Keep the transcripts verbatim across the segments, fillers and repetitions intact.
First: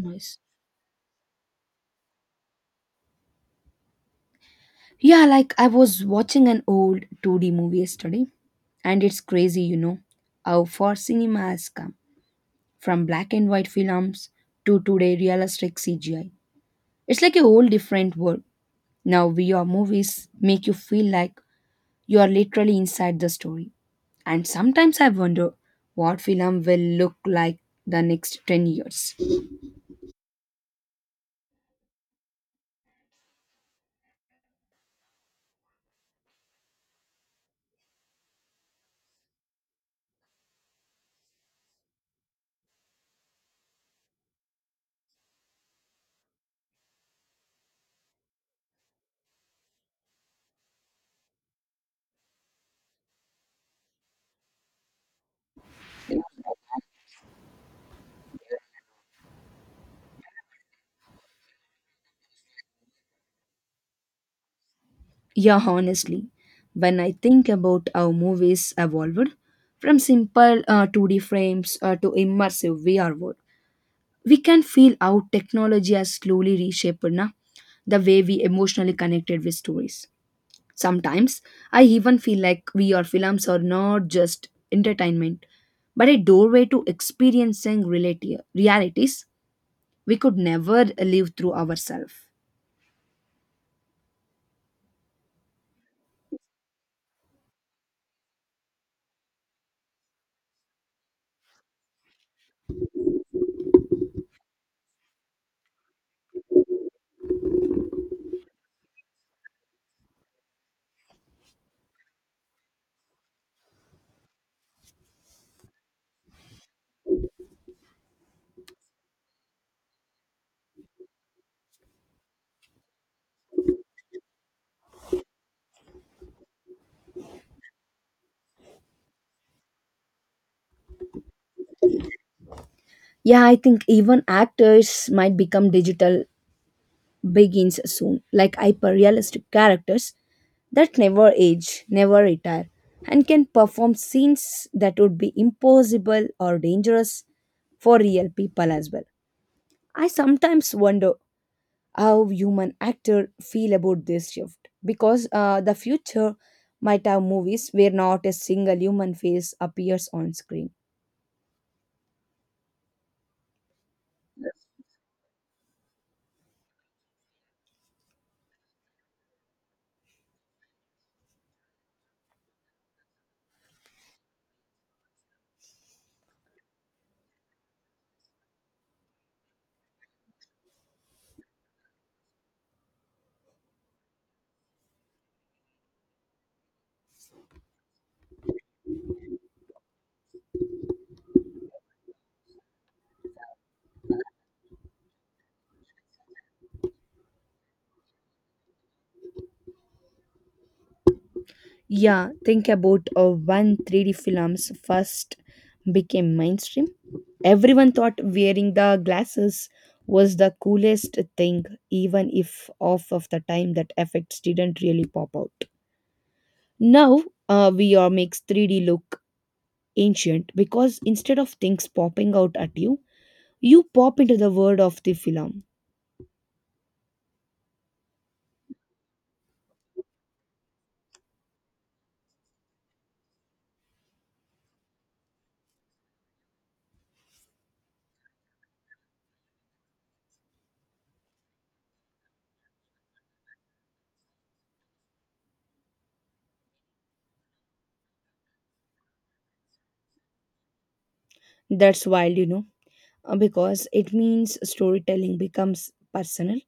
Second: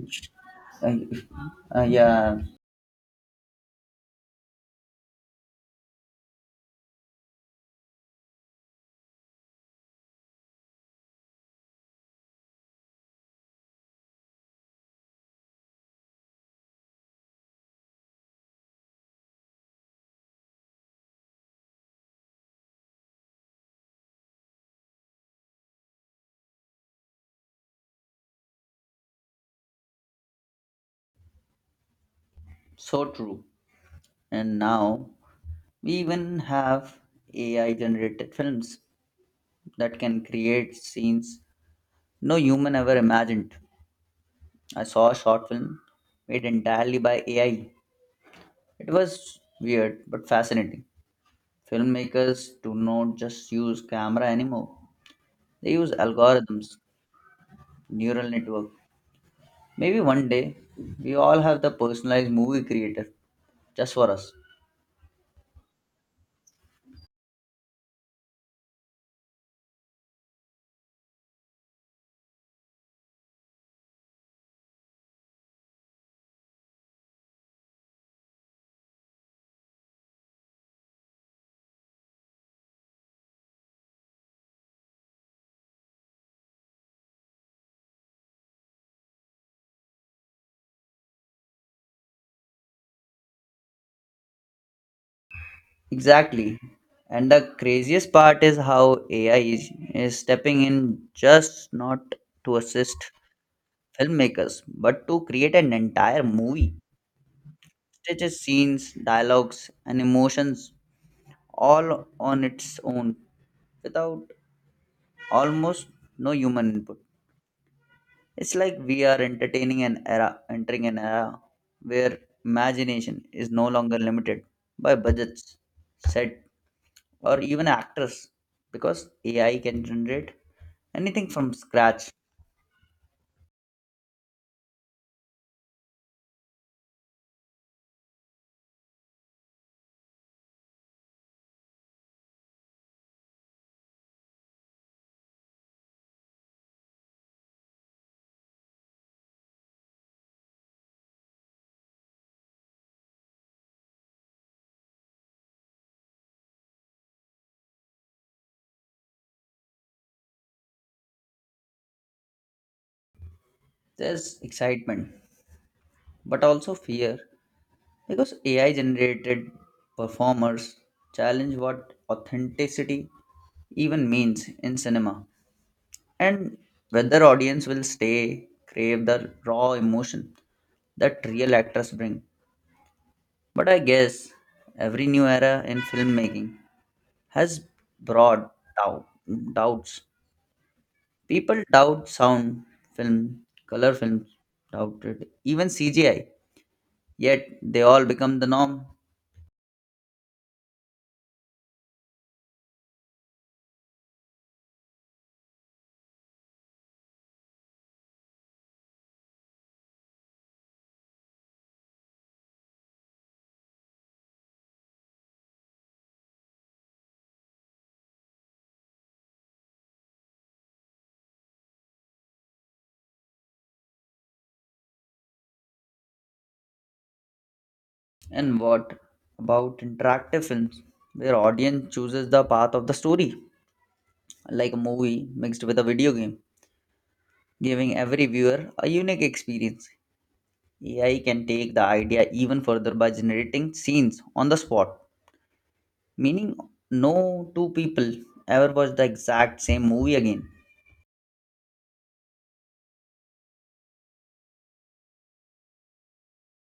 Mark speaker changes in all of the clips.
Speaker 1: Uh,
Speaker 2: Nice.
Speaker 1: uh, yeah,
Speaker 2: Yeah, like I was watching an old two D movie yesterday, and it's crazy, you know, how far cinema has come from black and white films to today realistic C G I. It's like a whole different world. Now, V R movies make you feel like you are literally inside the story. And sometimes I wonder what film will look like the next ten years.
Speaker 1: so true. And now we even have A I generated films that can create scenes no human ever imagined. I saw a short film made entirely by A I. It was weird but fascinating. Filmmakers do not just use camera anymore, they use algorithms, neural network. Maybe one day we all have the personalized movie creator just for us.
Speaker 2: Yeah, honestly, when I think about how movies evolved from simple uh, two D frames uh, to immersive V R world, we can feel how technology has slowly reshaped na, the way we emotionally connected with stories. Sometimes I even feel like V R films are not just entertainment, but a doorway to experiencing reality, realities we could never live through ourselves.
Speaker 1: Exactly. And the craziest part is how A I is, is stepping in just not to assist filmmakers, but to create an entire movie. Stitches scenes, dialogues, and emotions all on its own without almost no human input. It's like we are entertaining an era, entering an era where imagination is no longer limited by budgets, set or even actors because A I can generate anything from scratch.
Speaker 2: Yeah, I think even actors might become digital begins soon, like hyper realistic characters that never age, never retire, and can perform scenes that would be impossible or dangerous for real people as well. I sometimes wonder how human actor feel about this shift because uh, the future might have movies where not a single human face appears on screen.
Speaker 1: There's excitement, but also fear because A I generated performers challenge what authenticity even means in cinema and whether audience will stay crave the raw emotion that real actors bring. But I guess every new era in filmmaking has brought doubt, doubts. People doubt sound, film, color film, doubted, even C G I, yet they all become the norm.
Speaker 2: Yeah, think about uh, when three D films first became mainstream. Everyone thought wearing the glasses was the coolest thing, even if off of the time that effects didn't really pop out. Now, uh, V R makes three D look ancient because instead of things popping out at you, you pop into the world of the film.
Speaker 1: And what about interactive films, where audience chooses the path of the story, like a movie mixed with a video game, giving every viewer a unique experience. A I can take the idea even further by generating scenes on the spot, meaning no two people ever watch the exact same movie again.
Speaker 2: That's wild, you know, uh, because it means storytelling becomes personal,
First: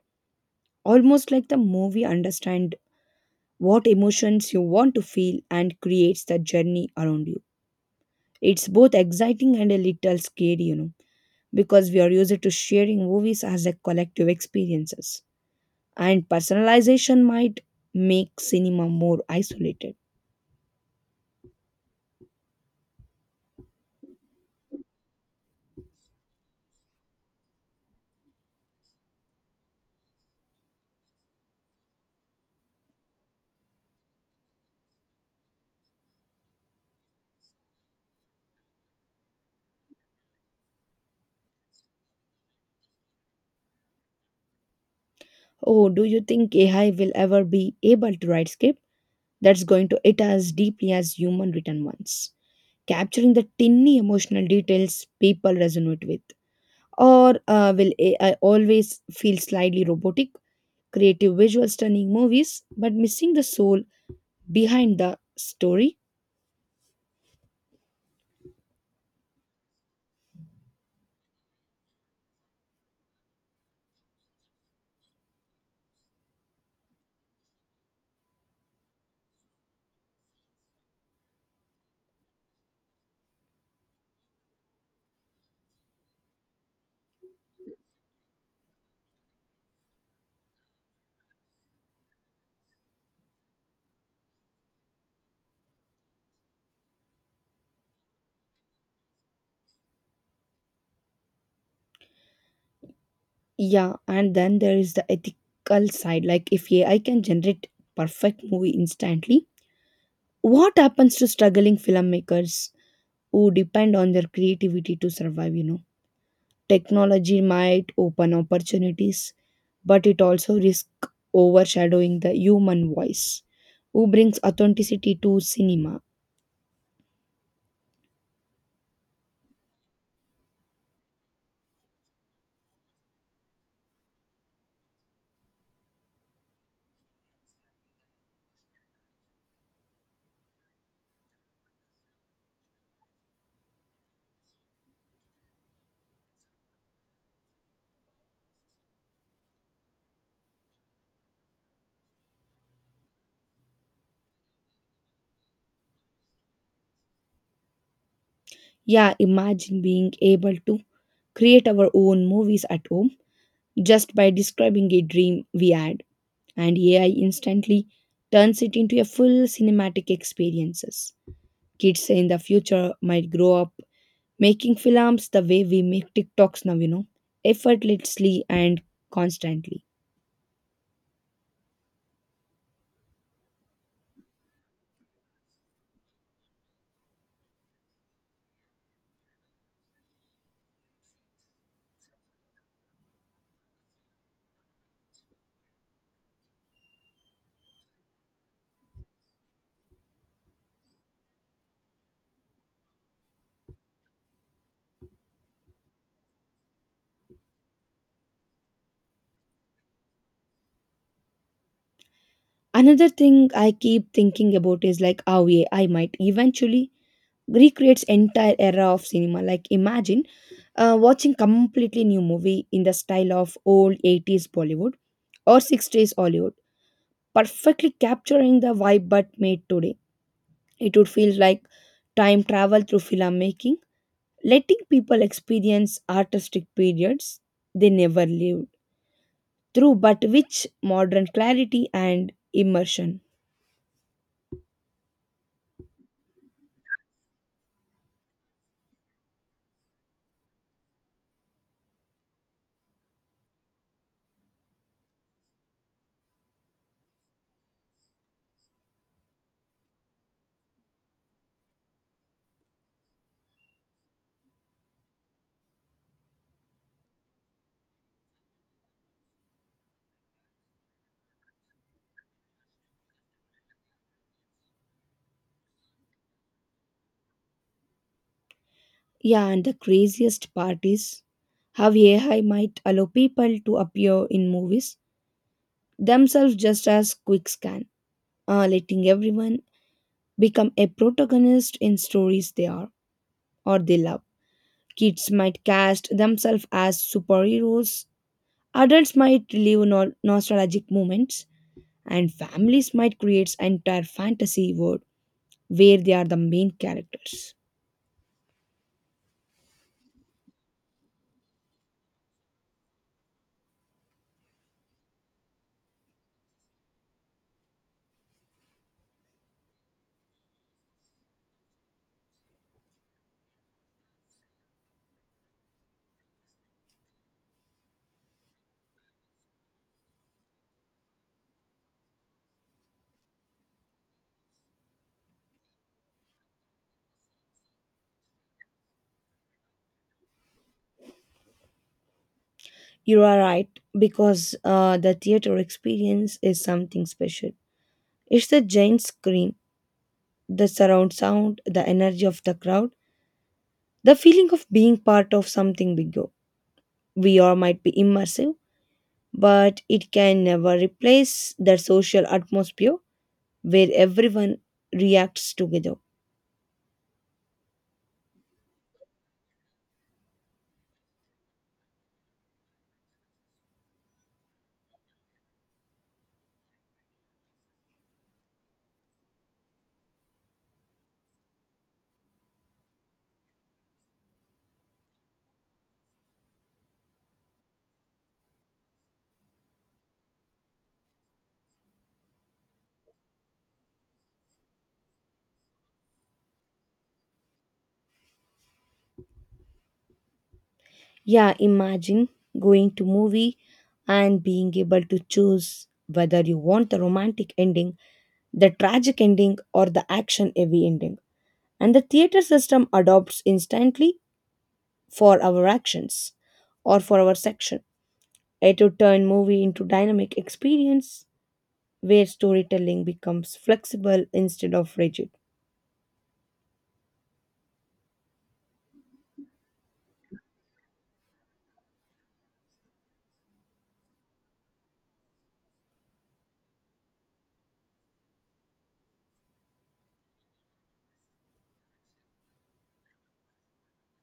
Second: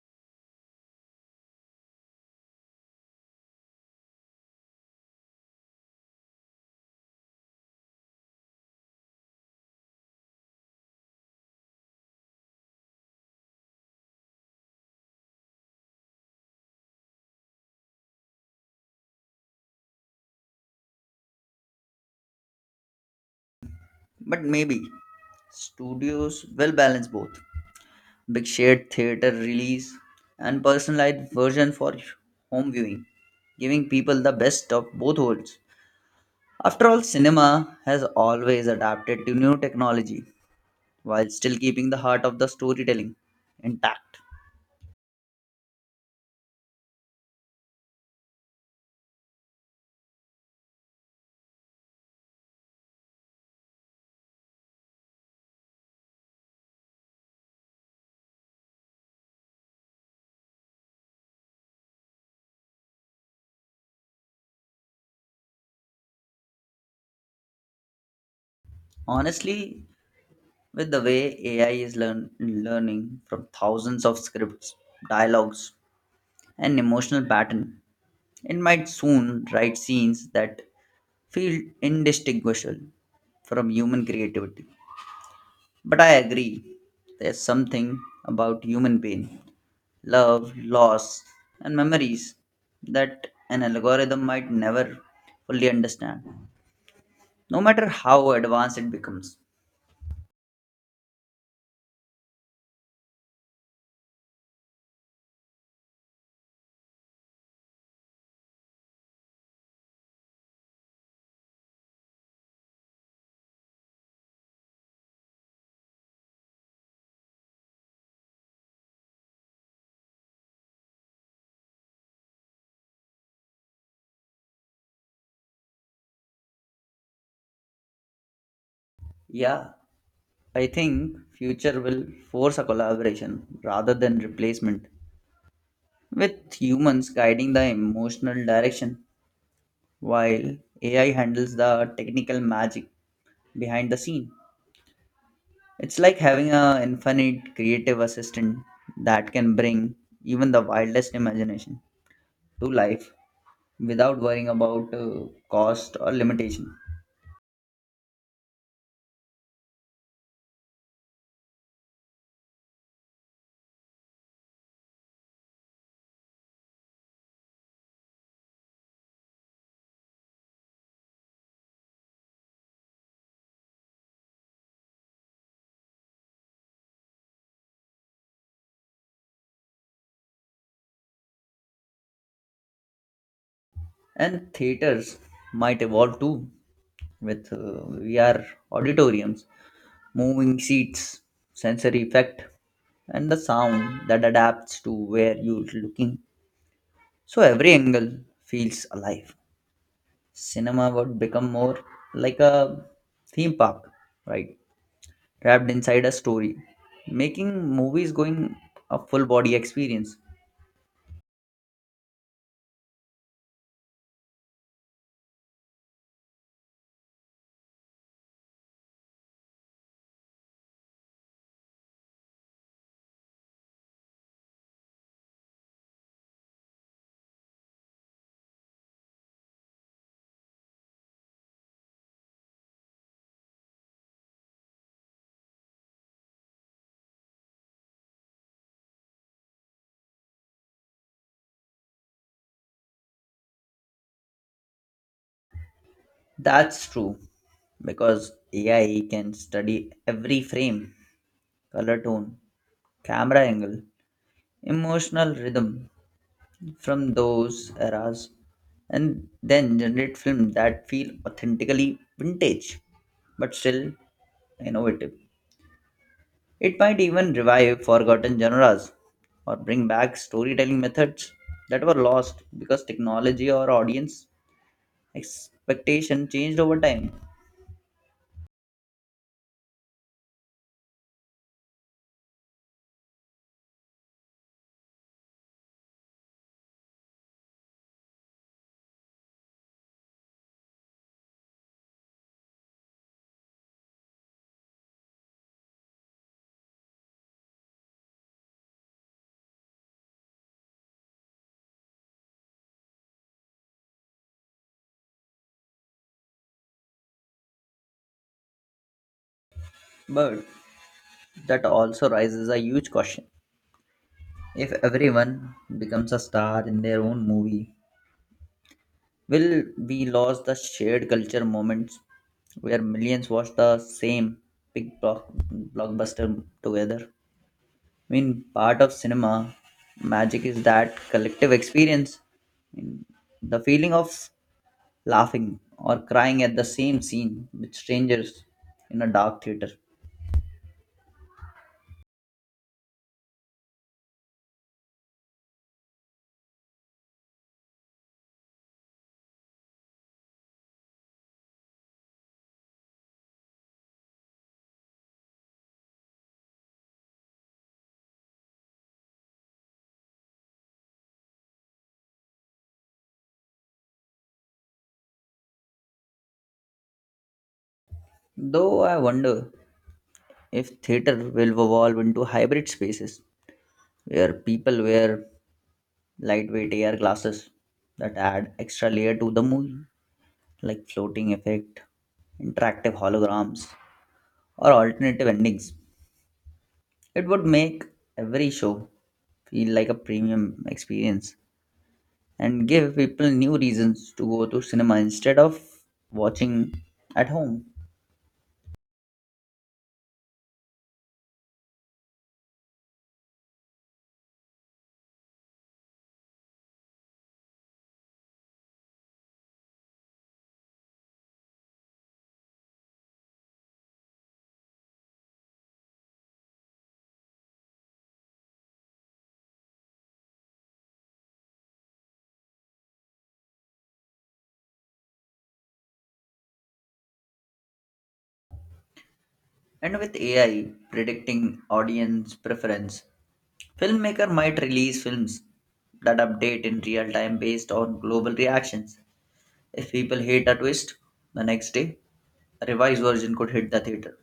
Speaker 2: almost like the movie understand what emotions you want to feel and creates the journey around you. It's both exciting and a little scary, you know, because we are used to sharing movies as a collective experiences. And personalization might make cinema more isolated.
Speaker 1: But maybe studios will balance both big shared theater release, and personalized version for home viewing, giving people the best of both worlds. After all, cinema has always adapted to new technology while still keeping the heart of the storytelling intact.
Speaker 2: Oh, do you think A I will ever be able to write script that's going to it as deeply as human written ones? Capturing the tiny emotional details people resonate with? Or uh, will A I always feel slightly robotic, creative visual stunning movies but missing the soul behind the story?
Speaker 1: Honestly, with the way A I is learn- learning from thousands of scripts, dialogues, and emotional pattern, it might soon write scenes that feel indistinguishable from human creativity. But I agree, there's something about human pain, love, loss, and memories that an algorithm might never fully understand, no matter how advanced it becomes.
Speaker 2: Yeah, and then there is the ethical side, like if AI can generate perfect movie instantly, what happens to struggling filmmakers who depend on their creativity to survive? you know technology might open opportunities, but it also risks overshadowing the human voice who brings authenticity to cinema.
Speaker 1: Yeah, I think future will force a collaboration rather than replacement, with humans guiding the emotional direction while A I handles the technical magic behind the scene. It's like having an infinite creative assistant that can bring even the wildest imagination to life without worrying about uh, cost or limitation.
Speaker 2: Yeah, imagine being able to create our own movies at home just by describing a dream we had, and A I instantly turns it into a full cinematic experiences. Kids in the future might grow up making films the way we make TikToks now, you know, effortlessly and constantly.
Speaker 1: And theaters might evolve too with uh, V R auditoriums, moving seats, sensory effect, and the sound that adapts to where you're looking. So every angle feels alive. Cinema would become more like a theme park, right? Wrapped inside a story, making movies going a full body experience.
Speaker 2: Another thing I keep thinking about is like how A I might eventually recreates entire era of cinema, like imagine uh, watching completely new movie in the style of old eighties bollywood or sixties hollywood, perfectly capturing the vibe but made today. It would feel like time travel through filmmaking, letting people experience artistic periods they never lived through, but which modern clarity and immersion.
Speaker 1: That's true because A I can study every frame, color tone, camera angle, emotional rhythm from those eras and then generate films that feel authentically vintage but still innovative. It might even revive forgotten genres or bring back storytelling methods that were lost because technology or audience expectation changed over time.
Speaker 2: Yeah, and the craziest part is how A I might allow people to appear in movies themselves just as quick scan, uh, letting everyone become a protagonist in stories they are or they love. Kids might cast themselves as superheroes, adults might relive no- nostalgic moments, and families might create an entire fantasy world where they are the main characters.
Speaker 1: But that also raises a huge question. If everyone becomes a star in their own movie, will we lose the shared culture moments where millions watch the same big block, blockbuster together? I mean, part of cinema magic is that collective experience. I mean, the feeling of laughing or crying at the same scene with strangers in a dark theater.
Speaker 2: You are right, because uh, the theater experience is something special. It's the giant screen, the surround sound, the energy of the crowd, the feeling of being part of something bigger. V R might be immersive, but it can never replace the social atmosphere where everyone reacts together.
Speaker 1: Though I wonder if theater will evolve into hybrid spaces where people wear lightweight A R glasses that add extra layer to the movie, like floating effect, interactive holograms, or alternative endings. It would make every show feel like a premium experience and give people new reasons to go to cinema instead of watching at home.
Speaker 2: Yeah, imagine going to movie and being able to choose whether you want the romantic ending, the tragic ending or the action heavy ending. And the theater system adopts instantly for our actions or for our section. It would turn movie into dynamic experience where storytelling becomes flexible instead of rigid.
Speaker 1: And with A I predicting audience preference, filmmaker might release films that update in real time based on global reactions. If people hate a twist, the next day a revised version could hit the theater.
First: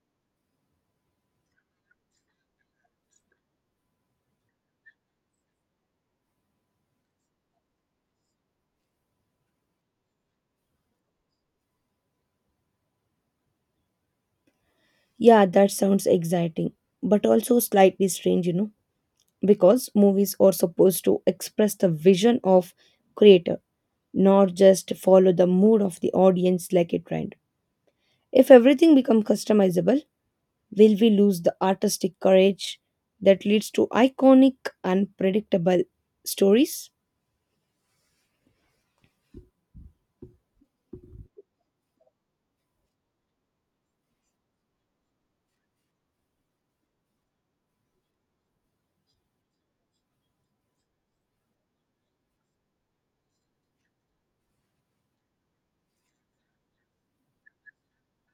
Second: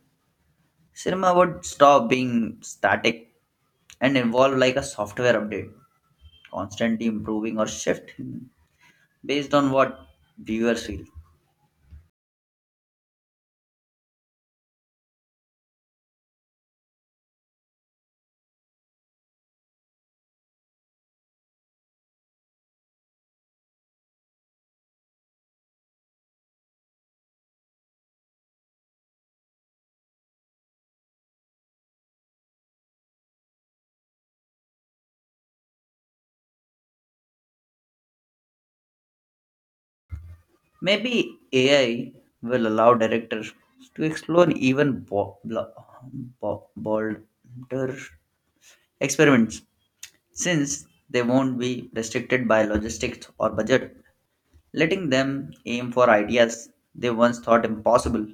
Speaker 1: Cinema would stop being static and evolve like a software update, constantly improving or shifting based on what viewers feel.
Speaker 2: Yeah, that sounds exciting, but also slightly strange, you know. Because movies are supposed to express the vision of creator, not just follow the mood of the audience like a trend. If everything becomes customizable, will we lose the artistic courage that leads to iconic unpredictable stories?
Speaker 1: Maybe A I will allow directors to explore even bo- blo- bo- bolder experiments since they won't be restricted by logistics or budget, letting them aim for ideas they once thought impossible.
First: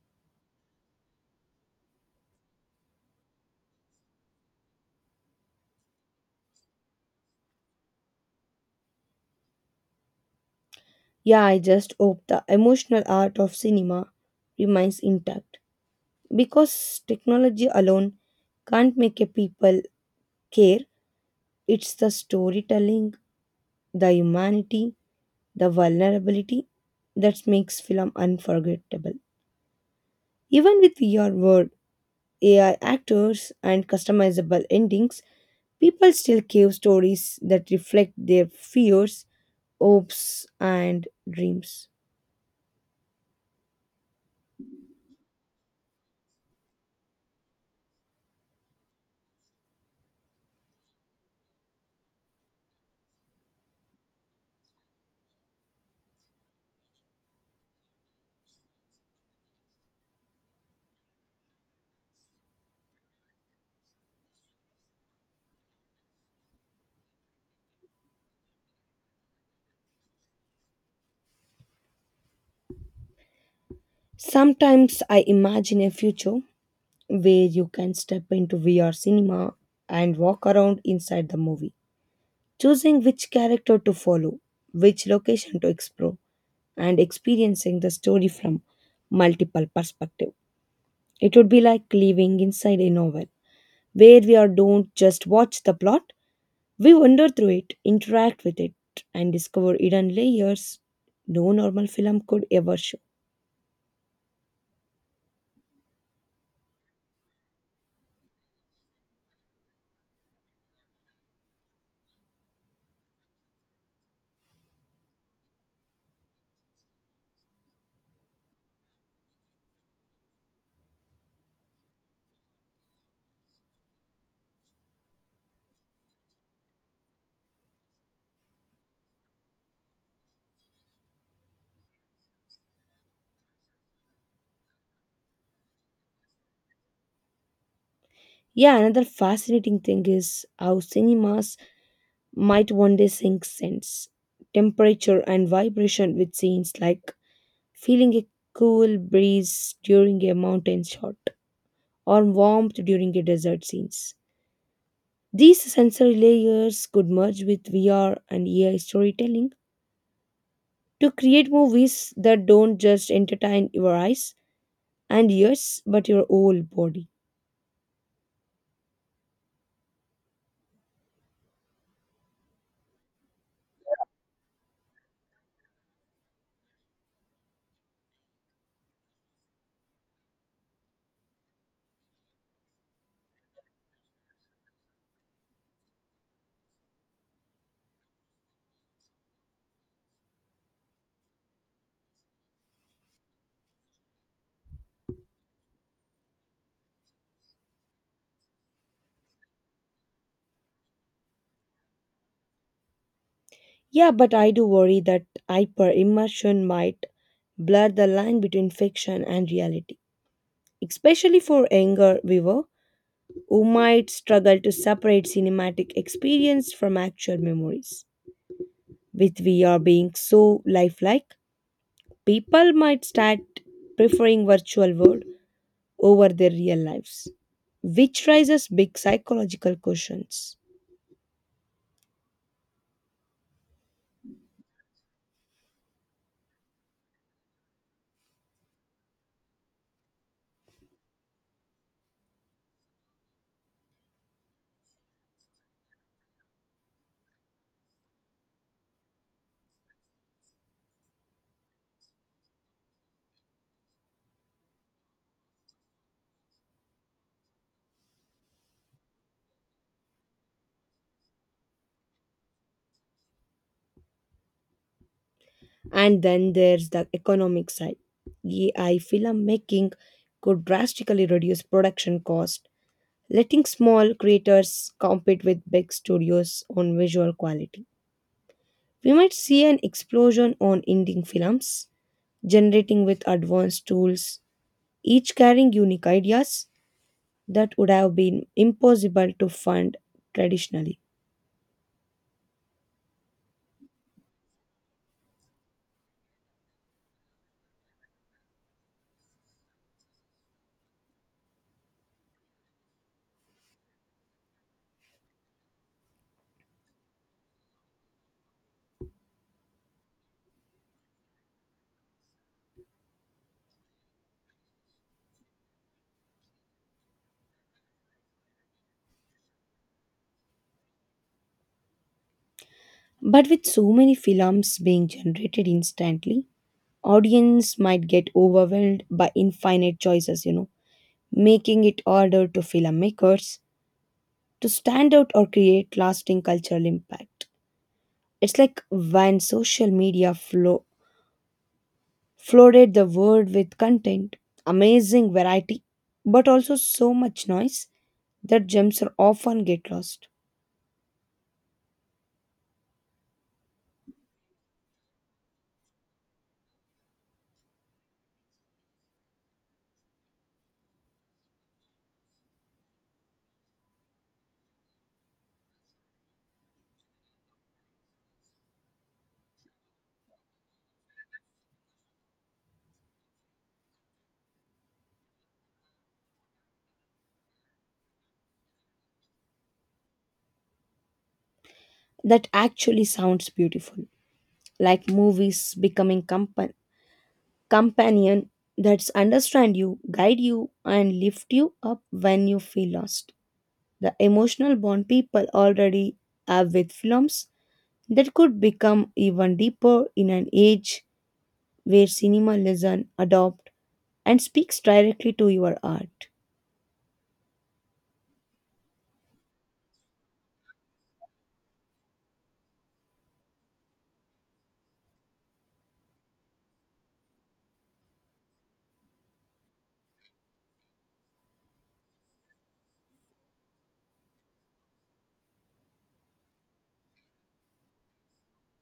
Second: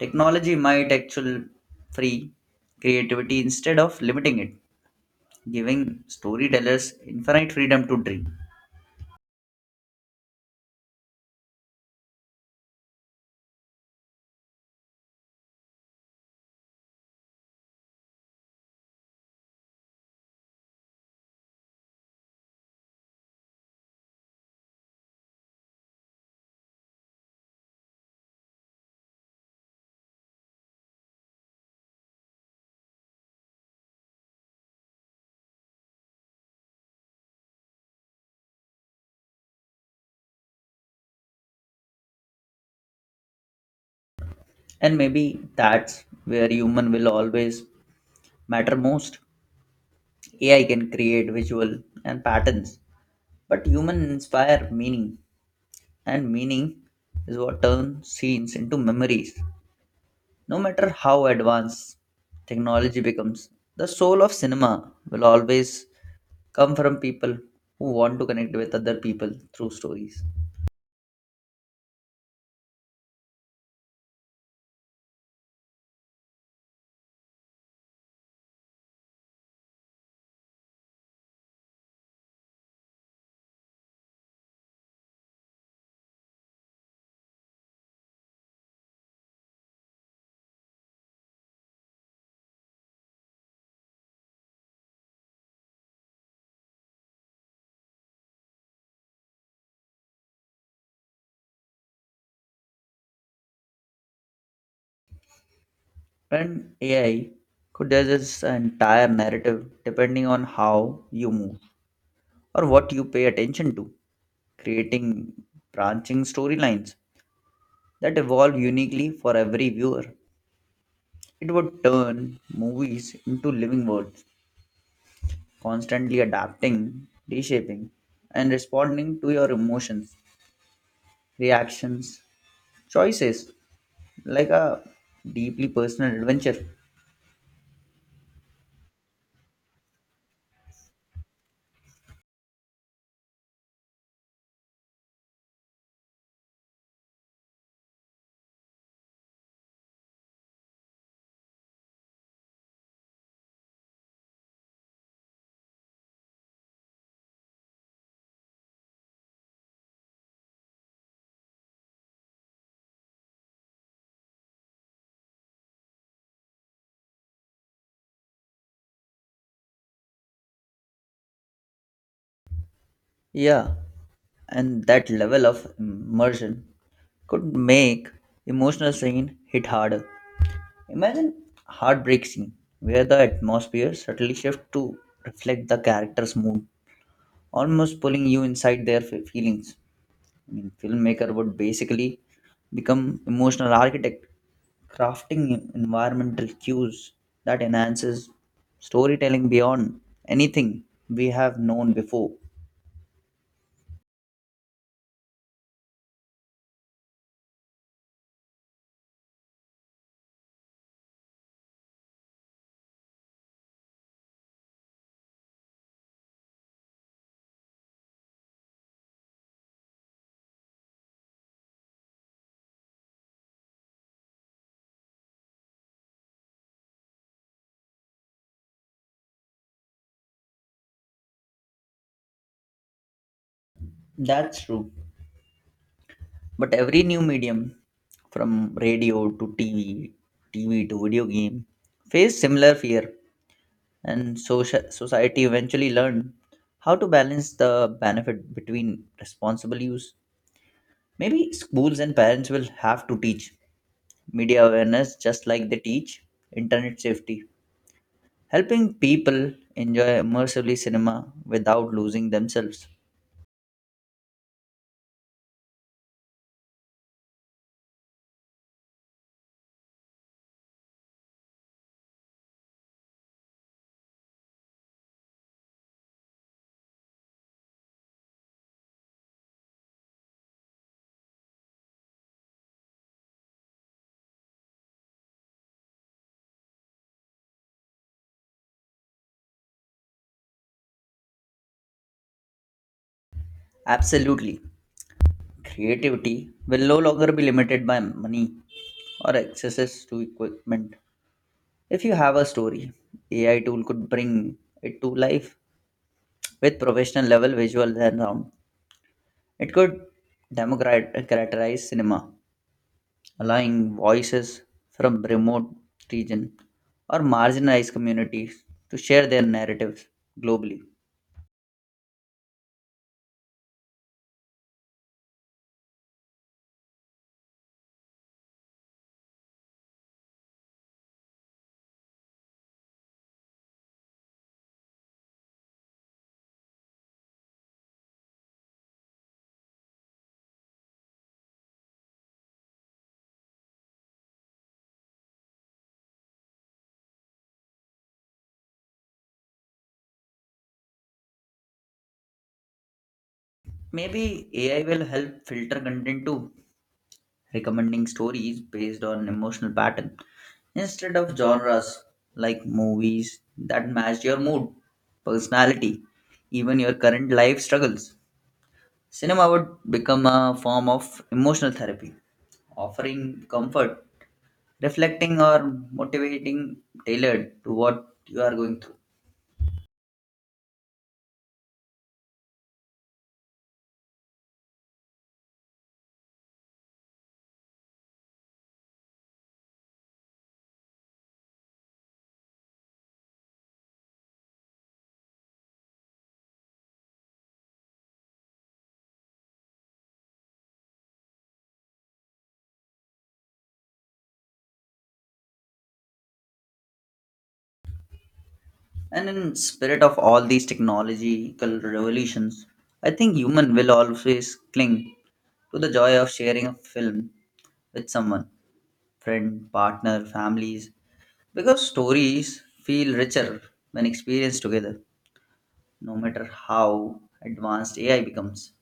Speaker 1: Technology might actually free creativity instead of limiting it, giving storytellers infinite freedom to dream.
Speaker 2: Yeah, I just hope the emotional art of cinema remains intact, because technology alone can't make a people care. It's the storytelling, the humanity, the vulnerability that makes film unforgettable. Even with V R, word, A I actors and customizable endings, people still crave stories that reflect their fears, hopes, and dreams.
Speaker 1: And maybe that's where human will always matter most. A I can create visual and patterns, but human inspire meaning, and meaning is what turns scenes into memories. No matter how advanced technology becomes, the soul of cinema will always come from people who want to connect with other people through stories.
Speaker 2: Sometimes I imagine a future where you can step into V R cinema and walk around inside the movie, choosing which character to follow, which location to explore, and experiencing the story from multiple perspectives. It would be like living inside a novel, where we are don't just watch the plot, we wander through it, interact with it, and discover hidden layers no normal film could ever show.
Speaker 1: And A I could digest the entire narrative depending on how you move or what you pay attention to, creating branching storylines that evolve uniquely for every viewer. It would turn movies into living worlds constantly adapting, reshaping, and responding to your emotions, reactions, choices like a deeply personal adventure.
Speaker 2: Yeah, another fascinating thing is how cinemas might one day sync sense, temperature, and vibration with scenes like feeling a cool breeze during a mountain shot or warmth during a desert scenes. These sensory layers could merge with V R and A I storytelling to create movies that don't just entertain your eyes and ears but your whole body.
Speaker 1: Yeah, and that level of immersion could make emotional scene hit harder. Imagine heartbreak scene where the atmosphere subtly shifts to reflect the character's mood, almost pulling you inside their fe- feelings. I mean, filmmaker would basically become emotional architect, crafting environmental cues that enhances storytelling beyond anything we have known before.
Speaker 2: Yeah, but I do worry that hyper immersion might blur the line between fiction and reality, especially for younger viewer who might struggle to separate cinematic experience from actual memories. With V R being so lifelike, people might start preferring virtual world over their real lives, which raises big psychological questions.
Speaker 1: That's true. But every new medium, from radio to T V, T V to video game, faced similar fear, and socia- society eventually learned how to balance the benefit between responsible use. Maybe schools and parents will have to teach media awareness, just like they teach internet safety, helping people enjoy immersively cinema without losing themselves.
Speaker 2: And then there's the economic side. A I filmmaking could drastically reduce production cost, letting small creators compete with big studios on visual quality. We might see an explosion on indie films, generating with advanced tools, each carrying unique ideas that would have been impossible to fund traditionally.
Speaker 1: Absolutely. Creativity will no longer be limited by money or access to equipment. If you have a story, A I tool could bring it to life with professional level visuals and sound. It could democratize cinema allowing voices from remote regions or marginalized communities to share their narratives globally.
Speaker 2: But with so many films being generated instantly, audience might get overwhelmed by infinite choices, you know, making it harder to filmmakers to stand out or create lasting cultural impact. It's like when social media flo- flooded the world with content, amazing variety, but also so much noise that gems are often get lost.
Speaker 1: Maybe A I will help filter content too, recommending stories based on emotional pattern instead of genres like movies that match your mood, personality, even your current life struggles. Cinema would become a form of emotional therapy, offering comfort reflecting or motivating tailored to what you are going through.
Speaker 2: That actually sounds beautiful, like movies becoming comp- companion that's understand you, guide you and lift you up when you feel lost. The emotional bond people already have with films, that could become even deeper in an age where cinema listen, adopt and speaks directly to your art.
Speaker 1: And in spirit of all these technological revolutions, I think human will always cling to the joy of sharing a film with someone, friend, partner, families, because stories feel richer when experienced together, no matter how advanced AI becomes.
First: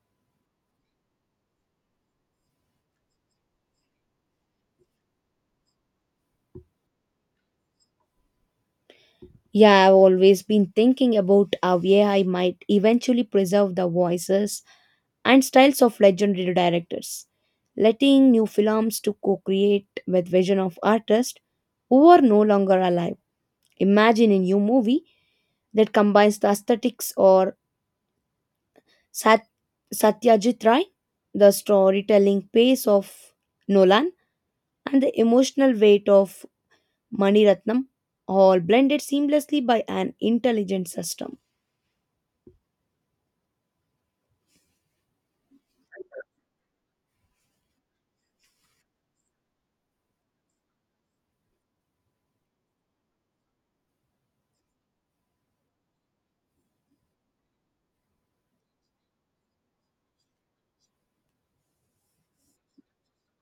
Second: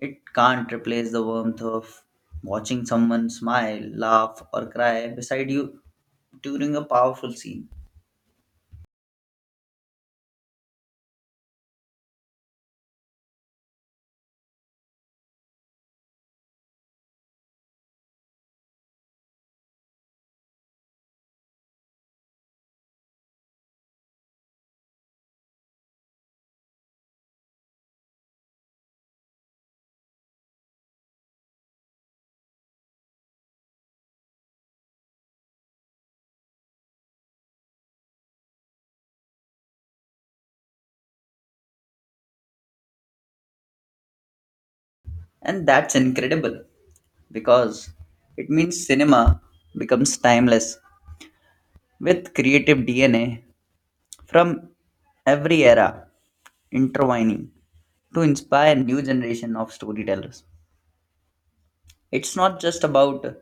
Speaker 1: It can't replace the warmth of watching someone smile, laugh, or cry beside you during a powerful scene.
Speaker 2: Yeah, I've always been thinking about how A I might eventually preserve the voices and styles of legendary directors, letting new films to co-create with vision of artists who are no longer alive. Imagine a new movie that combines the aesthetics or Sat- Satyajit Ray, the storytelling pace of Nolan, and the emotional weight of Mani Ratnam, all blended seamlessly by an intelligent system.
Speaker 1: And that's incredible because it means cinema becomes timeless with creative D N A from every era intertwining to inspire new generation of storytellers. It's not just about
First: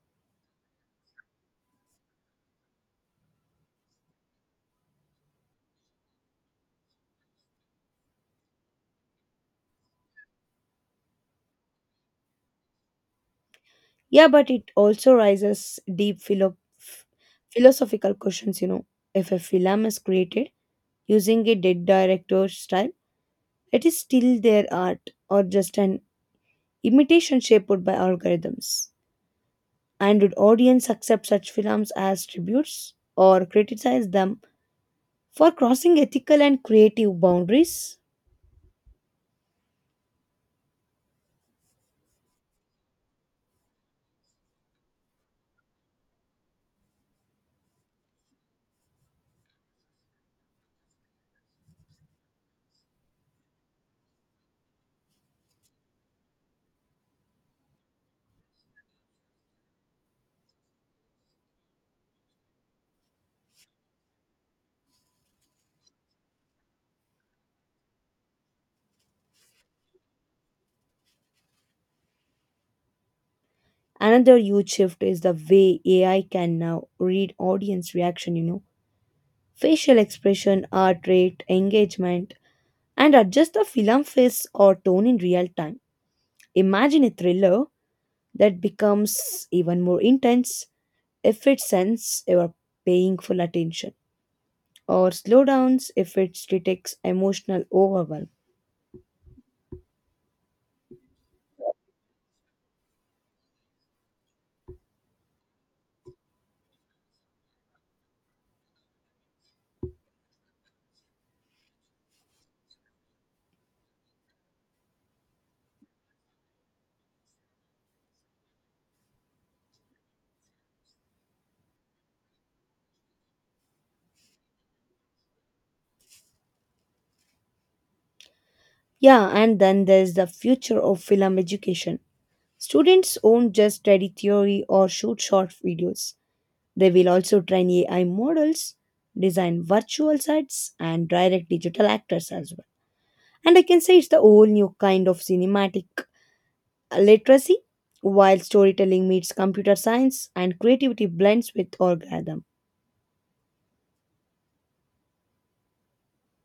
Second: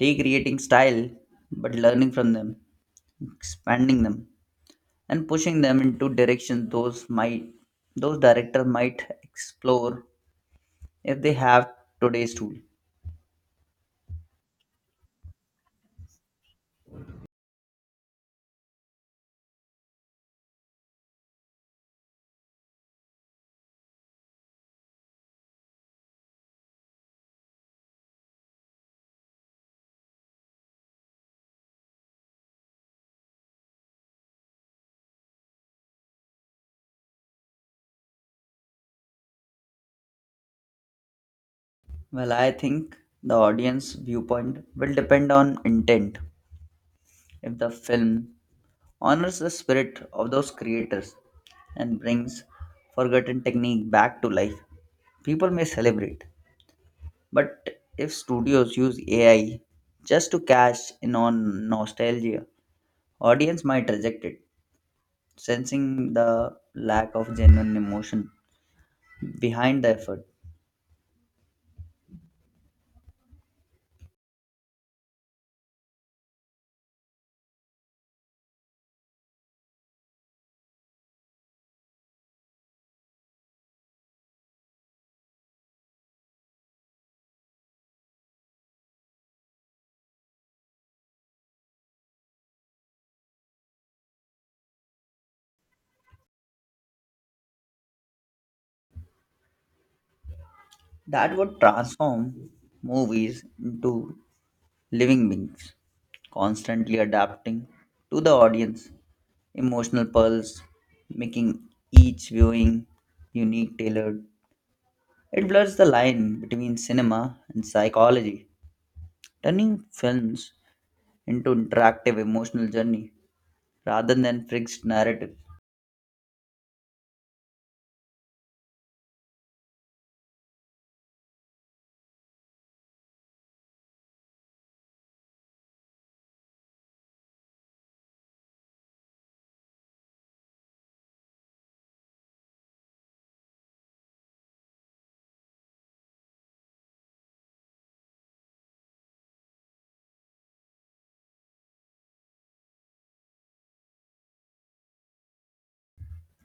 Speaker 1: recreating style but learning from them, expanding them and pushing them into directions those might those director might explore if they have today's tool.
Speaker 2: Yeah, but it also raises deep philo- f- philosophical questions. You know, if a film is created using a dead director's style, it is still their art or just an imitation shaped by algorithms? And would audience accept such films as tributes or criticize them for crossing ethical and creative boundaries?
Speaker 1: Well, I think the audience viewpoint will depend on intent. If the film honors the spirit of those creators and brings forgotten technique back to life, people may celebrate. But if studios use A I just to cash in on nostalgia, audience might reject it, sensing the lack of genuine emotion behind the effort.
Speaker 2: Another huge shift is the way A I can now read audience reaction, you know. Facial expression, heart rate, engagement, and adjust the film face or tone in real time. Imagine a thriller that becomes even more intense if it senses you are paying full attention, or slowdowns if it detects emotional overwhelm.
Speaker 1: That would transform movies into living beings constantly adapting to the audience emotional pulse, making each viewing unique tailored. It blurs the line between cinema and psychology, turning films into interactive emotional journey rather than fixed narrative.
Speaker 2: Yeah, and then there's the future of film education. Students won't just study theory or shoot short videos. They will also train A I models, design virtual sets, and direct digital actors as well. And I can say it's the whole new kind of cinematic literacy, while storytelling meets computer science and creativity blends with algorithm.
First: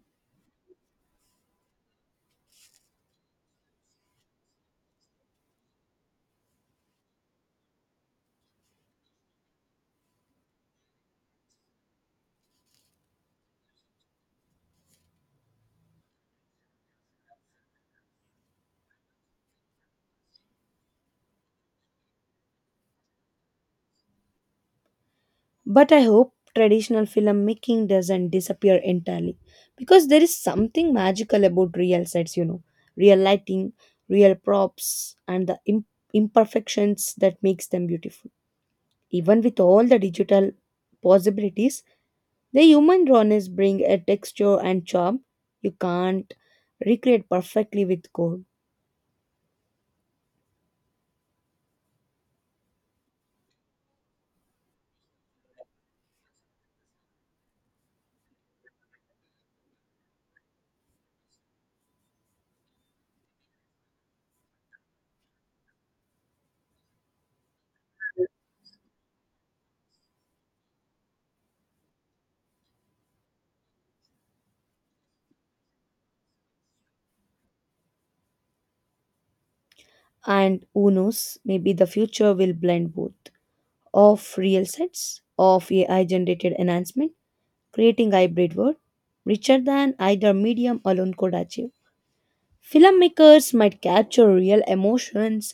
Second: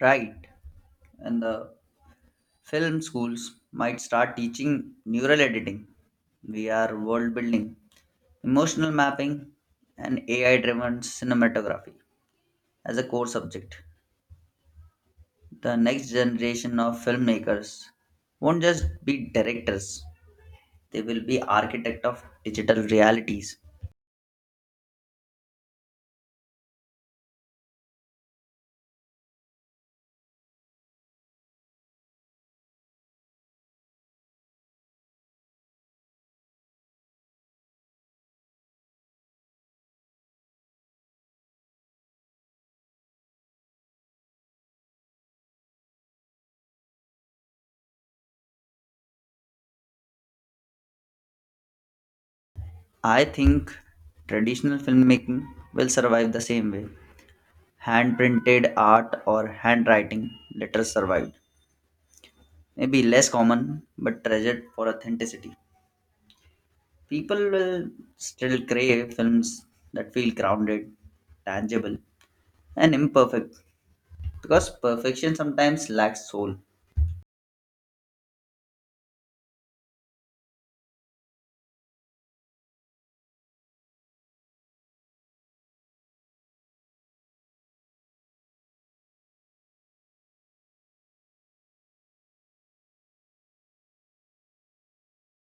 Speaker 1: Right. And the film schools might start teaching neural editing, V R world building, emotional mapping, and A I driven cinematography as a core subject. The next generation of filmmakers won't just be directors, they will be architect of digital realities.
Speaker 2: But I hope traditional filmmaking doesn't disappear entirely, because there is something magical about real sets, you know, real lighting, real props, and the im- imperfections that makes them beautiful. Even with all the digital possibilities, the human rawness bring a texture and charm you can't recreate perfectly with code.
Speaker 1: I think traditional filmmaking will survive the same way. Hand printed art or handwriting letters survived. Maybe less common, but treasured for authenticity. People will still crave films that feel grounded, tangible, and imperfect because perfection sometimes lacks soul.
Speaker 2: And who knows, maybe the future will blend both of real sets of A I generated enhancement, creating hybrid work richer than either medium alone could achieve. Filmmakers might capture real emotions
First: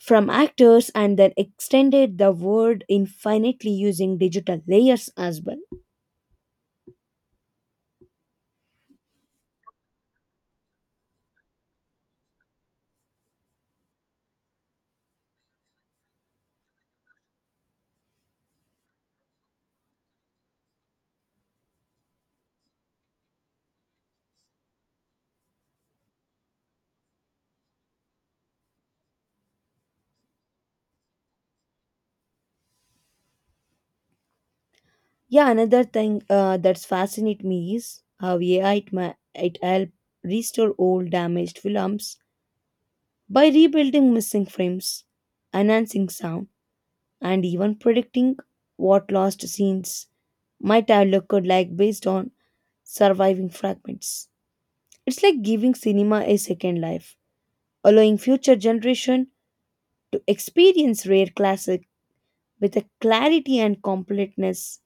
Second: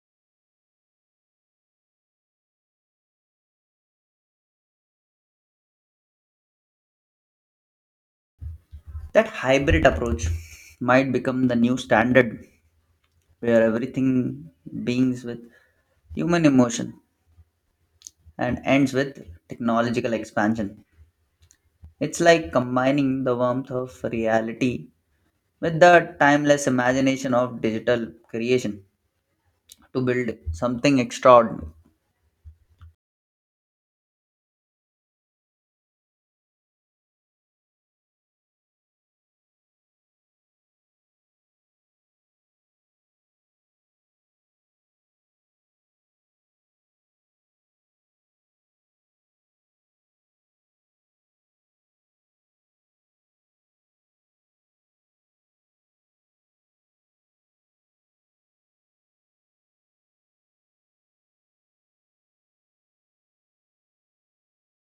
Speaker 2: from actors and then extended the word infinitely using digital layers as well.
Speaker 1: That hybrid approach might become the new standard where everything begins with human emotion and ends with technological expansion. It's like combining the warmth of reality with the timeless imagination of digital creation to build something extraordinary.
Speaker 2: Yeah, another thing uh, that's fascinate me is how A I it, ma- it help restore old damaged films by rebuilding missing frames, enhancing sound, and even predicting what lost scenes might have looked like based on surviving fragments. It's like giving cinema a second life, allowing future generation to experience rare classic with a clarity and completeness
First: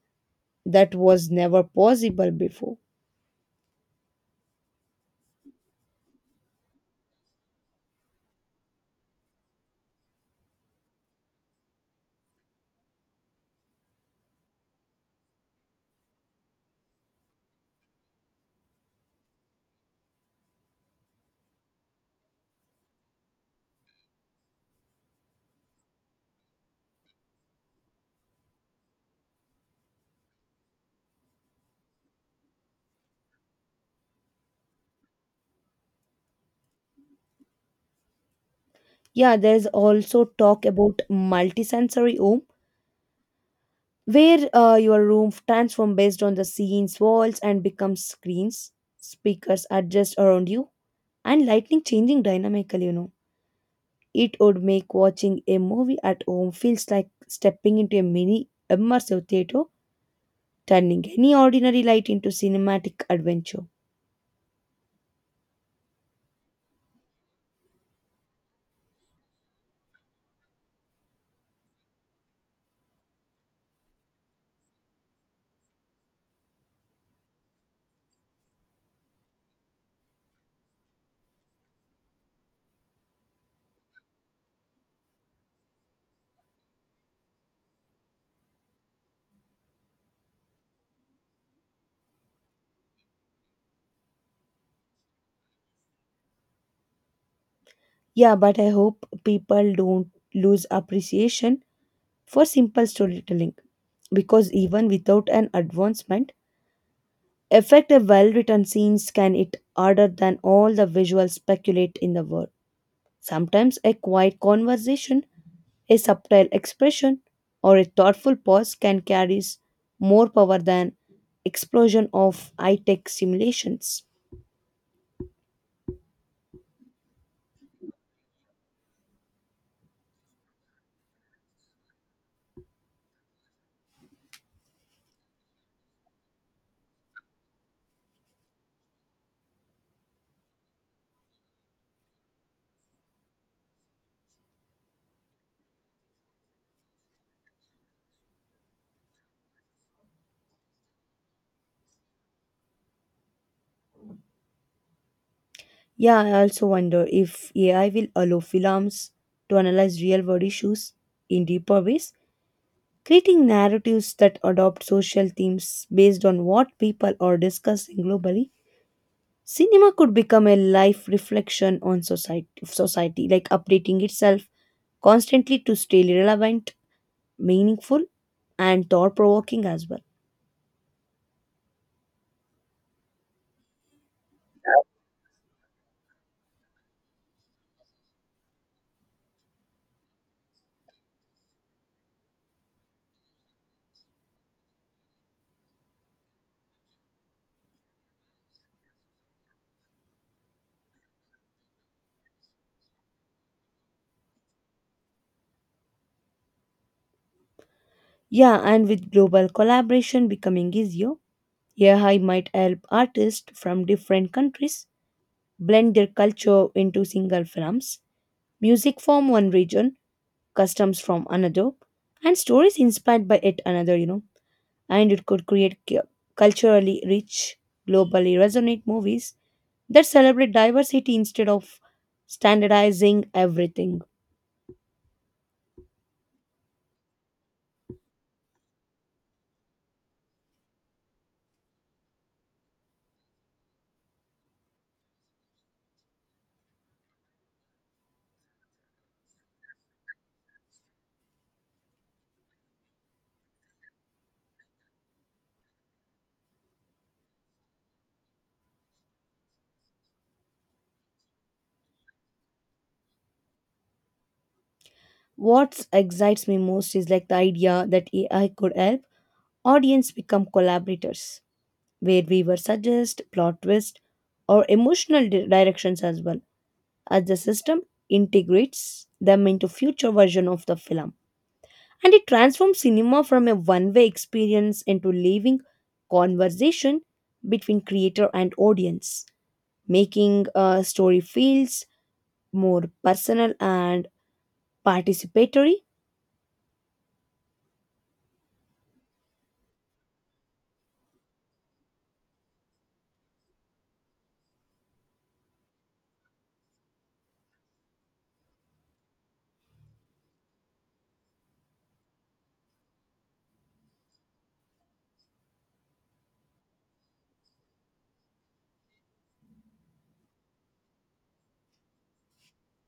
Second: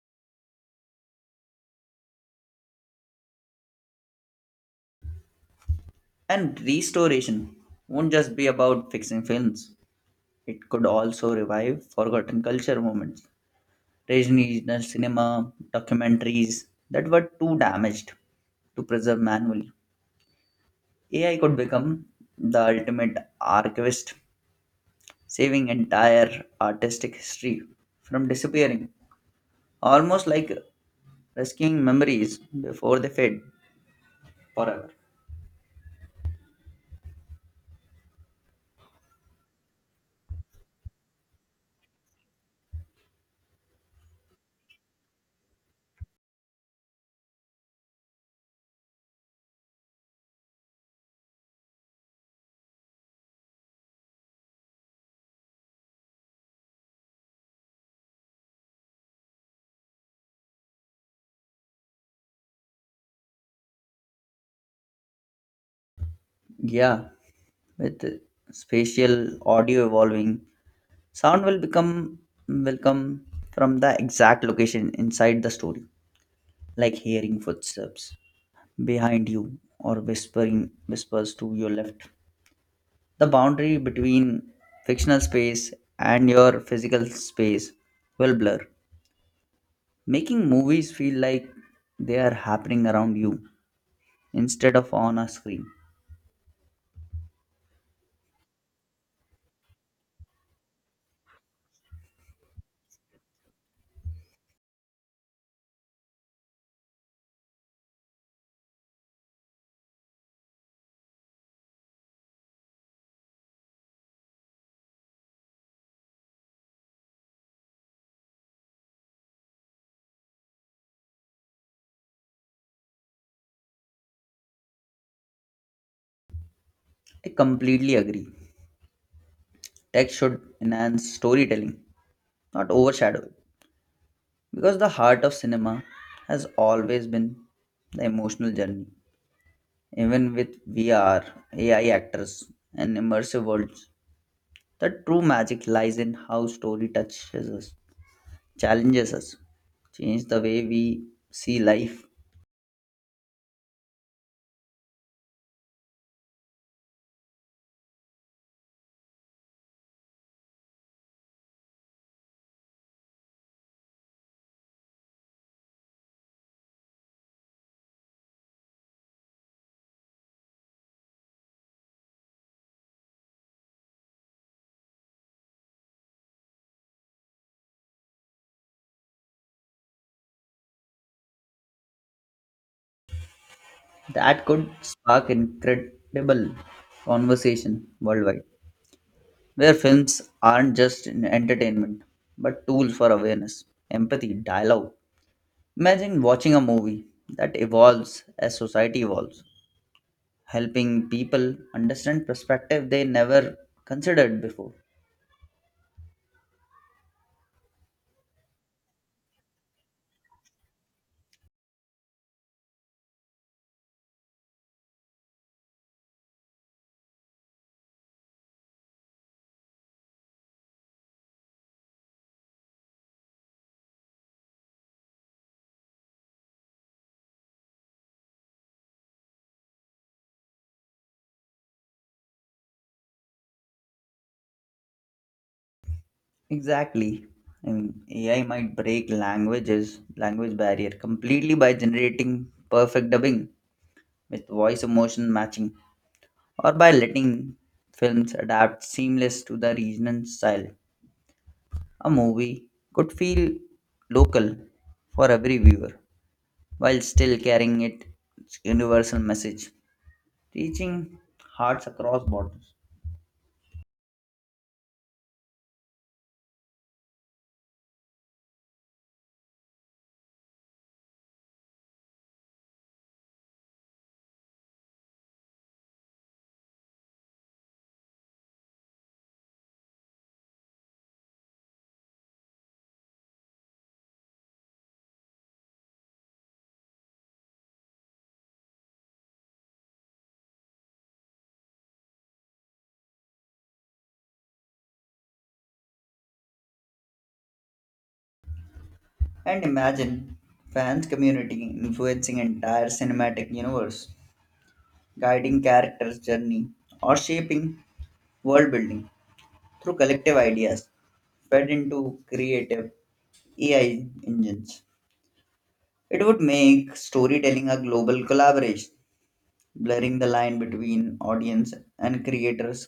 Speaker 2: that was never possible before.
Speaker 1: And restoration won't just be about fixing films. It could also revive forgotten culture moments, regional cinema, documentaries that were too damaged to preserve manually. A I could become the ultimate archivist, saving entire artistic history from disappearing, almost like rescuing memories before they fade forever.
Speaker 2: Yeah, there's also talk about multisensory home where uh, your room transforms based on the scenes, walls, and becomes screens. Speakers adjust around you, and lighting changing dynamically. You know, it would make watching a movie at home feels like stepping into a mini immersive theater, turning any ordinary light into cinematic adventure.
Speaker 1: Yeah, with spatial audio evolving, Sound will become will come from the exact location inside the story, like hearing footsteps behind you or whispering whispers to your left. The boundary between fictional space and your physical space will blur, making movies feel like they are happening around you instead of on a screen.
Speaker 2: Yeah, but I hope people don't lose appreciation for simple storytelling because even without an advancement effect a well written scenes can it harder than all the visual speculate in the world. Sometimes a quiet conversation, a subtle expression, or a thoughtful pause can carry more power than explosion of high-tech simulations.
Speaker 1: I completely agree. Text should enhance storytelling, not overshadow. Because the heart of cinema has always been the emotional journey. Even with V R, A I actors, and immersive worlds, the true magic lies in how story touches us, challenges us, changes the way we see life.
Speaker 2: Yeah, I also wonder if A I will allow films to analyze real-world issues in deeper ways, creating narratives that adopt social themes based on what people are discussing globally. Cinema could become a life reflection on society, society, like updating itself constantly to stay relevant, meaningful, and thought provoking as well.
Speaker 1: That could spark incredible conversation worldwide, where films aren't just an entertainment, but tools for awareness, empathy, dialogue. Imagine watching a movie that evolves as society evolves, helping people understand perspective they never considered before.
Speaker 2: Yeah, and with global collaboration becoming easier, A I might help artists from different countries blend their culture into single films, music from one region, customs from another, and stories inspired by it another, you know. And it could create cu- culturally rich, globally resonant movies that celebrate diversity instead of standardizing everything.
Speaker 1: Exactly. And A I might break languages, language barrier completely by generating perfect dubbing with voice emotion matching or by letting films adapt seamless to the regional style. A movie could feel local for every viewer while still carrying its universal message, reaching hearts across borders.
Speaker 2: What excites me most is like the idea that A I could help audience become collaborators, where we were suggest plot twist or emotional di- directions as well, as the system integrates them into future version of the film. And it transforms cinema from a one-way experience into living conversation between creator and audience, making a story feels more personal and participatory.
Speaker 1: And imagine fans community influencing entire cinematic universe, guiding characters' journey, or shaping world building through collective ideas fed into creative A I engines. It would make storytelling a global collaboration, blurring the line between audience and creators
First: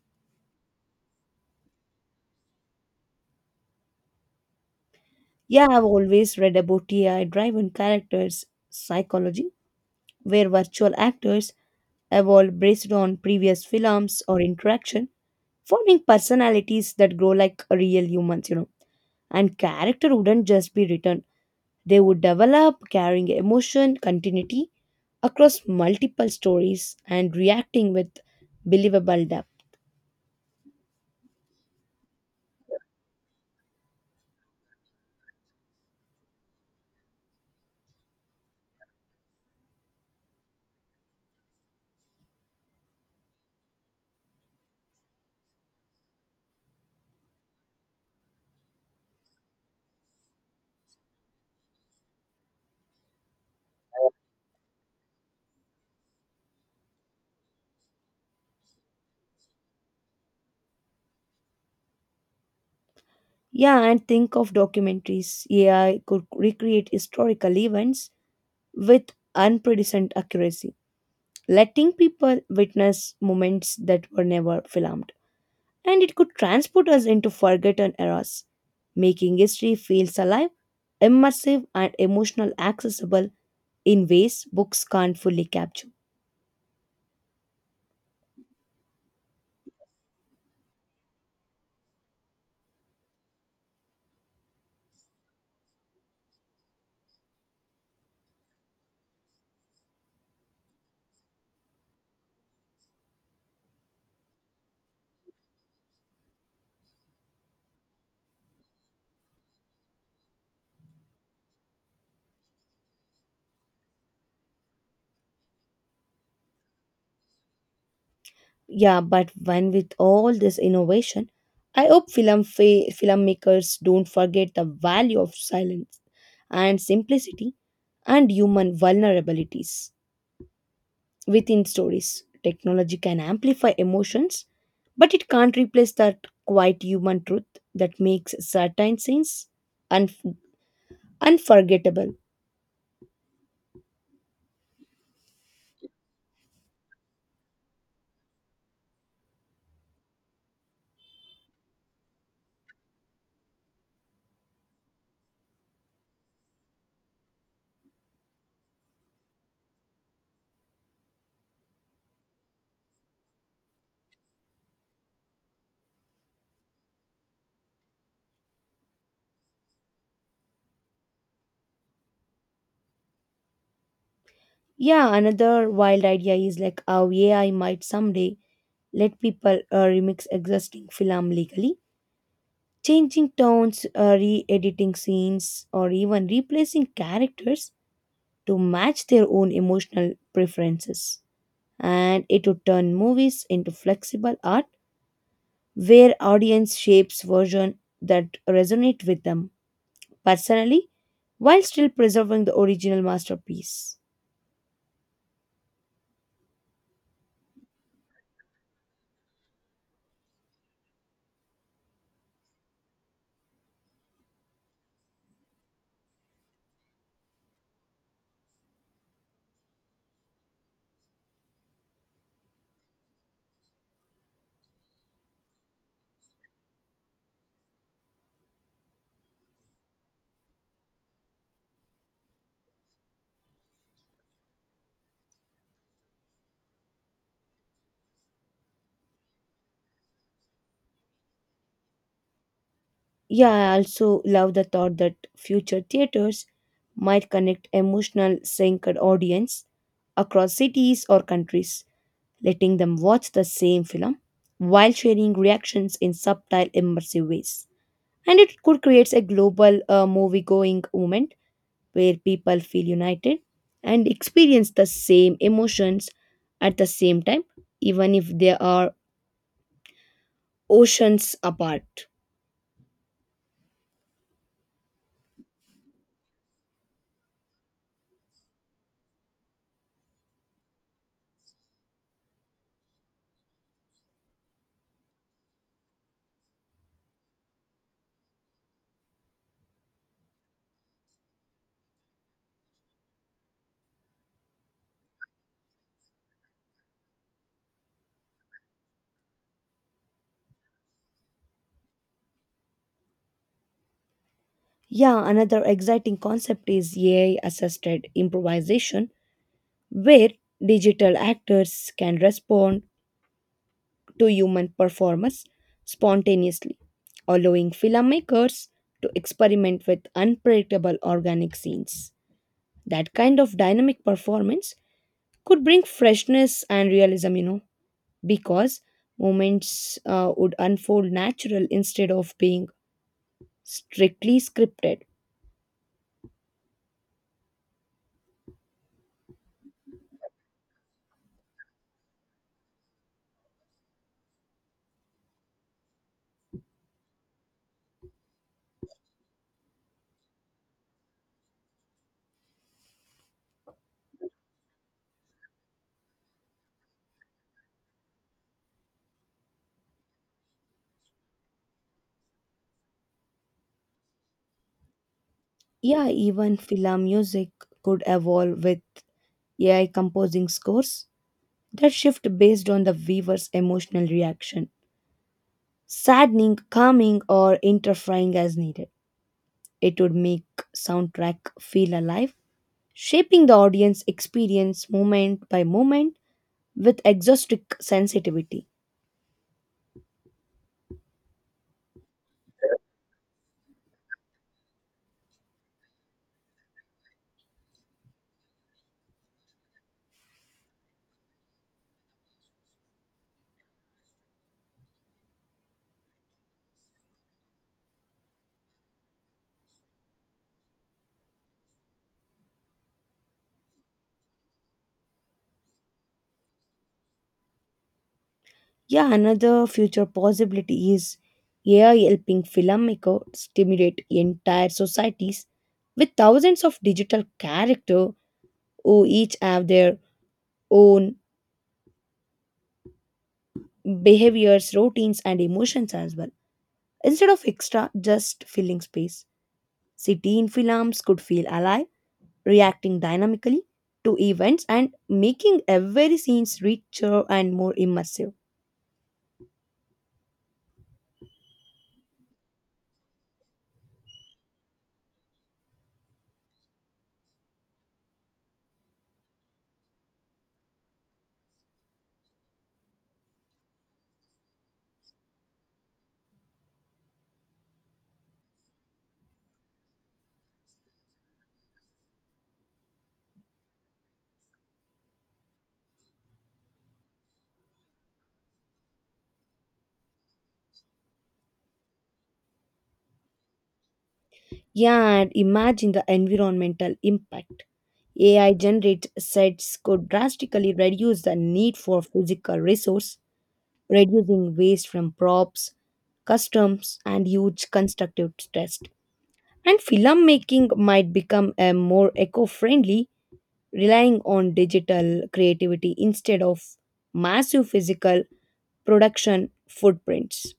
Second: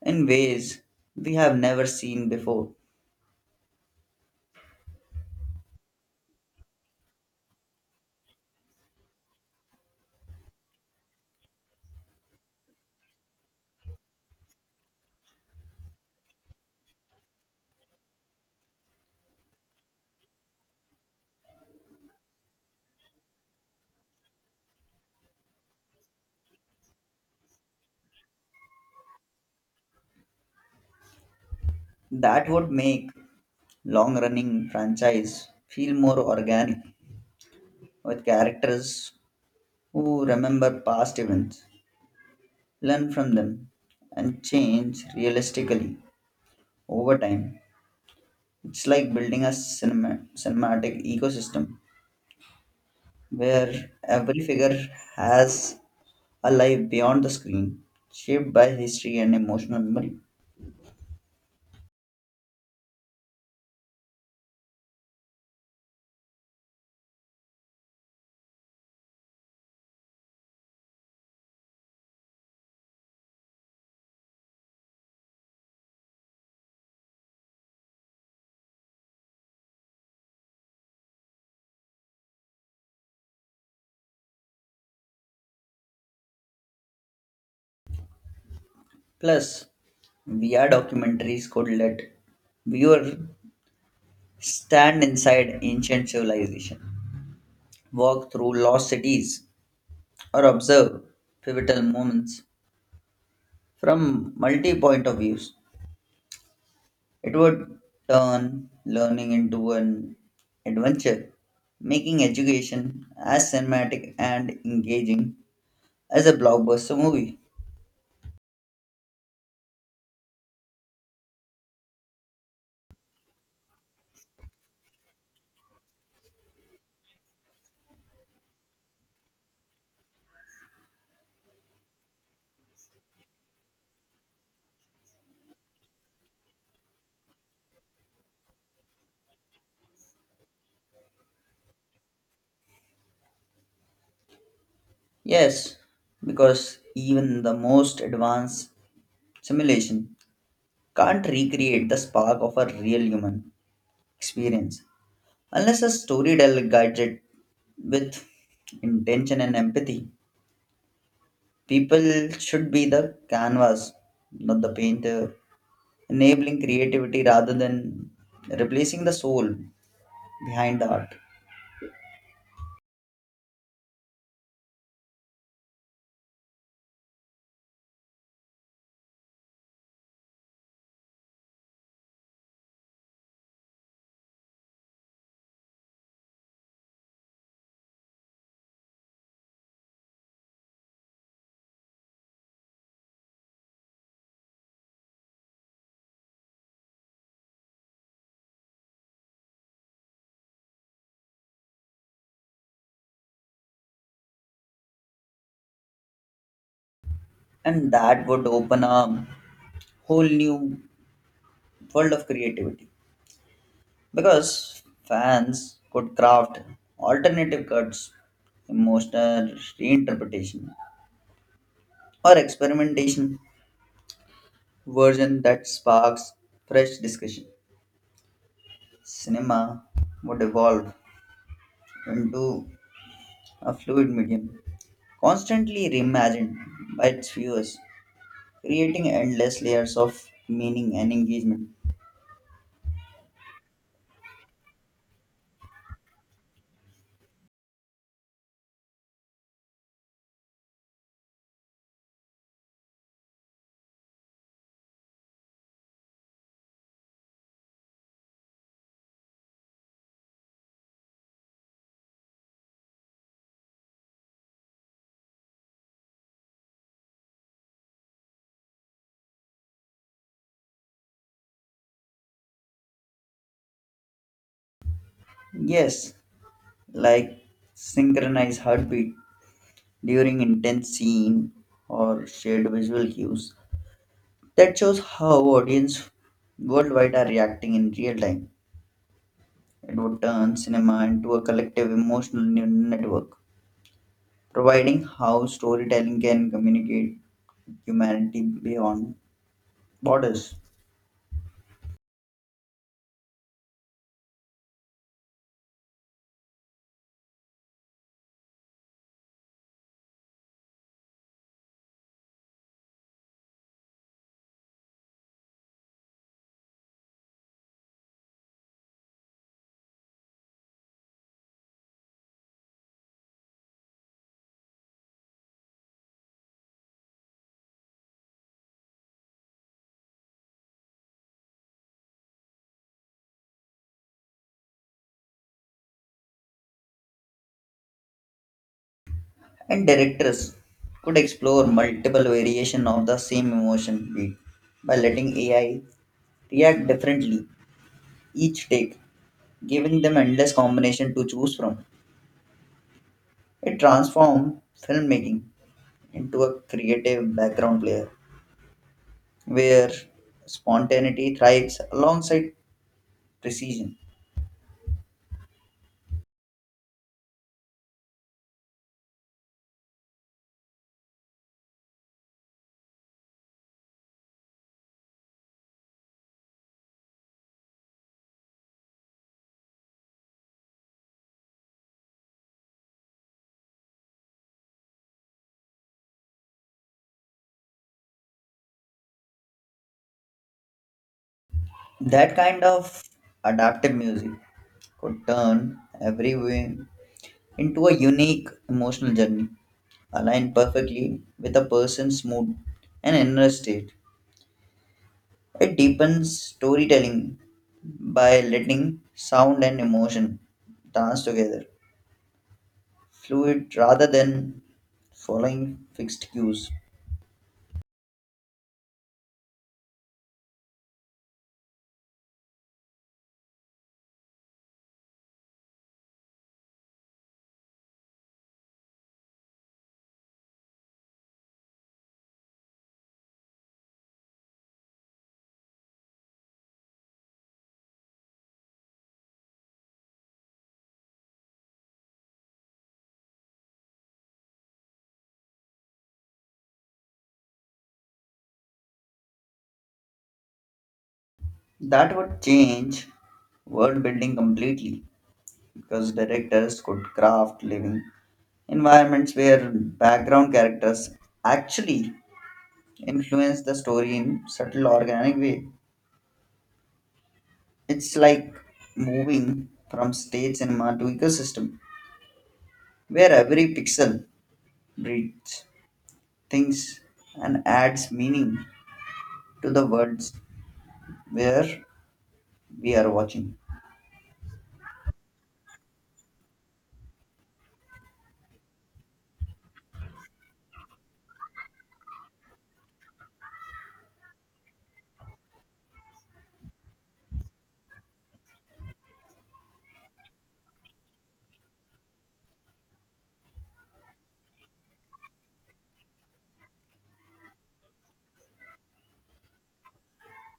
Speaker 1: in ways we have never seen before.
Speaker 2: Yeah, I've always read about A I driven characters psychology, where virtual actors evolve based on previous films or interaction, forming personalities that grow like real humans, you know. And character wouldn't just be written, they would develop carrying emotion, continuity across multiple stories, and reacting with believable depth.
Speaker 1: That would make long running franchise feel more organic with characters who remember past events, learn from them, and change realistically over time. It's like building a cinema, cinematic ecosystem where every figure has a life beyond the screen, shaped by history and emotional memory.
Speaker 2: Yeah, and think of documentaries. A I could recreate historical events with unprecedented accuracy, letting people witness moments that were never filmed. And it could transport us into forgotten eras, making history feels alive, immersive, and emotional accessible in ways books can't fully capture.
Speaker 1: Plus, V R documentaries could let viewer stand inside ancient civilization walk through lost cities, or observe pivotal moments from multi point of views. It would turn learning into an adventure, making education as cinematic and engaging as a blockbuster movie.
Speaker 2: Yeah, but when with all this innovation, I hope film fa- filmmakers don't forget the value of silence and simplicity and human vulnerabilities within stories. Technology can amplify emotions, but it can't replace that quiet human truth that makes certain scenes un- unforgettable.
Speaker 1: Yes, because even the most advanced simulation can't recreate the spark of a real human experience unless a storyteller guides it with intention and empathy. People should be the canvas, not the painter, enabling creativity rather than replacing the soul behind the art.
Speaker 2: Yeah, another wild idea is like how A I might someday let people uh, remix existing film legally, changing tones, uh, re editing scenes, or even replacing characters to match their own emotional preferences. And it would turn movies into flexible art where audience shapes version that resonate with them personally while still preserving the original masterpiece.
Speaker 1: And that would open a whole new world of creativity because fans could craft alternative cuts, emotional reinterpretation, or experimentation version that sparks fresh discussion. Cinema would evolve into a fluid medium, constantly reimagined by its viewers, creating endless layers of meaning and engagement.
Speaker 2: Yeah, I also love the thought that future theaters might connect emotional synced audience across cities or countries, letting them watch the same film while sharing reactions in subtle immersive ways. And it could create a global uh, movie going movement where people feel united and experience the same emotions at the same time, even if they are oceans apart.
Speaker 1: Yes, like synchronized heartbeat during intense scene or shared visual cues. That shows how audience worldwide are reacting in real time. It would turn cinema into a collective emotional ne- network, providing how storytelling can communicate humanity beyond borders.
Speaker 2: Yeah, another exciting concept is A I assisted improvisation, where digital actors can respond to human performance spontaneously, allowing filmmakers to experiment with unpredictable organic scenes. That kind of dynamic performance could bring freshness and realism, you know. Because moments uh, would unfold natural instead of being strictly scripted.
Speaker 1: And directors could explore multiple variation of the same emotion beat by letting A I react differently each take, giving them endless combination to choose from. It transformed filmmaking into a creative background player where spontaneity thrives alongside precision.
Speaker 2: Yeah, even film music could evolve with A I composing scores that shift based on the viewer's emotional reaction, saddening, calming, or interfering as needed. It would make soundtrack feel alive, shaping the audience experience moment by moment with exhaustive sensitivity.
Speaker 1: That kind of adaptive music could turn every win into a unique emotional journey aligned perfectly with a person's mood and inner state. It deepens storytelling by letting sound and emotion dance together, fluid rather than following fixed cues.
Speaker 2: Yeah, another future possibility is A I helping filmmakers stimulate entire societies with thousands of digital characters who each have their own behaviors, routines, and emotions as well. Instead of extra, just filling space. City in films could feel alive, reacting dynamically to events and making every scenes richer and more immersive.
Speaker 1: That would change world building completely because directors could craft living environments where background characters actually influence the story in subtle organic way. It's like moving from state cinema to ecosystem where every pixel breathes, thinks, and adds meaning to the words where we are watching.
Speaker 2: Yeah, and imagine the environmental impact. A I generated sets could drastically reduce the need for physical resource, reducing waste from props, customs, and huge constructive stress. And filmmaking might become a more eco-friendly, relying on digital creativity instead of massive physical production footprints.